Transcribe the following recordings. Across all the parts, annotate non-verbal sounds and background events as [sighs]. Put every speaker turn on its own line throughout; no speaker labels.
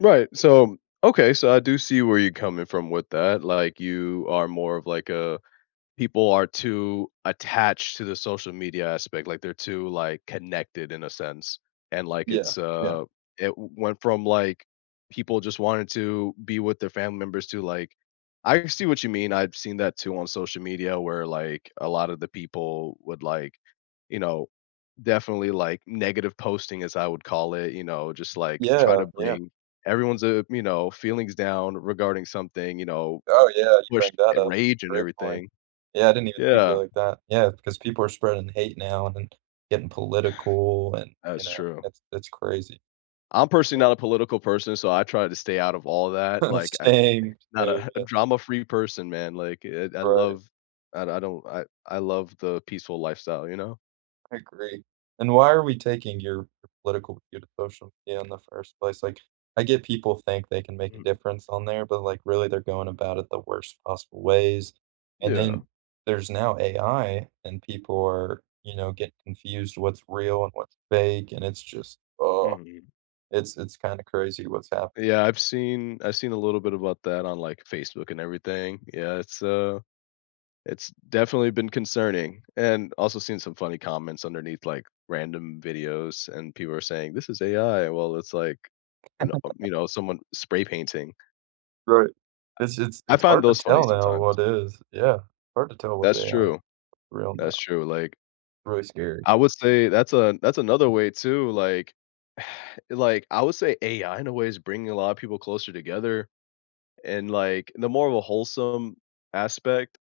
Right, so Okay, so I do see where you're coming from with that, like, you are more of like a "people are too attached to the social media" aspect, like, they're too, like, connected in a sense, and, like,
Yeah,
it's,
yeah.
uh it went from, like, people just wanted to be with their family members to, like I see what you mean, I've seen that too on social media where, like, a lotta the people would, like, you know, definitely, like, "negative posting" as I would call it, you know, just, like, try
Yeah,
to
yeah.
bring everyone's, uh, you know, feelings down regarding something, you know,
Oh, yeah, you
push,
bring that
uh,
up.
rage and
Great point.
everything.
Yeah, I didn't even think of it
Yeah.
like that, yeah, because people are spreading hate now and then getting political, and, you
That's
know,
true.
that's that's crazy.
I'm personally
Yeah.
not a political person, so I try to stay out of all that,
[chuckles]
like, I
Same,
not a
same,
[chuckles]
yeah.
drama free person, man, like, eh, I
Right.
love I I don't I I love the peaceful lifestyle, you know?
I agree, and why are we taking your political view to social media in the first place? Like, I get people think they can make a
Mm-mm.
difference on there, but, like, really, they're going about it the worst possible ways, and then,
Yeah.
there's now AI, and people are you know, get confused what's real, and what's fake, and it's just
Mhm.
[groans] it's it's kinda crazy what's hap
Yeah, I've seen I seen a little bit about that on, like, Facebook and everything, yeah, it's, uh it's definitely been concerning, and also seen some funny comments underneath, like, random videos and people are saying, "This is AI," well, it's like and, uh,
[laughs]
you know, someone spray painting.
Right, it's it's
I I
it's
find
hard to
those funny
tell now
sometimes.
what is Yeah. Hard to tell with
That's
AI,
true.
real,
That's
now.
true, like
Really scary.
I would say that's a that's another way too, like [sighs] like, I would say AI in a way is bringing a lotta people closer together, and, like, in the more of a wholesome aspect.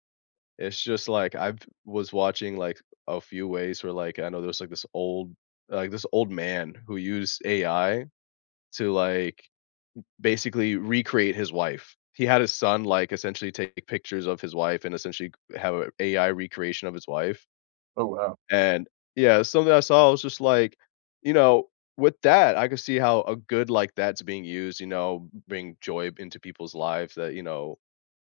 It's just like I've was watching, like, a few ways where, like, I know there's, like, this old like, this old man who used AI to, like, b basically recreate his wife. He had his son, like, essentially taking pictures of his wife and essentially c have a AI recreation of his wife
Oh, wow.
and Yeah, something I saw, I was just like, you know, with that, I could see how a good, like, that's being used, you know, b bring joy into people's lives that, you know,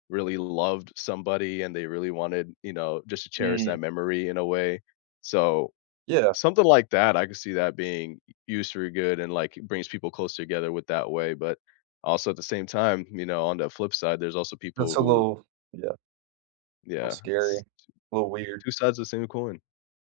really loved somebody and they really wanted, you know, just to cherish
Mm.
that memory in a way, so
Yeah.
Something like that, I could see that being u used for good and, like, brings people closer together with that way, but, also, at the same time, you know, on the flip side, there's also
That's
people
a
who
little yeah. Little
Yeah, it's
scary,
t
little weird.
2 sides of the same coin.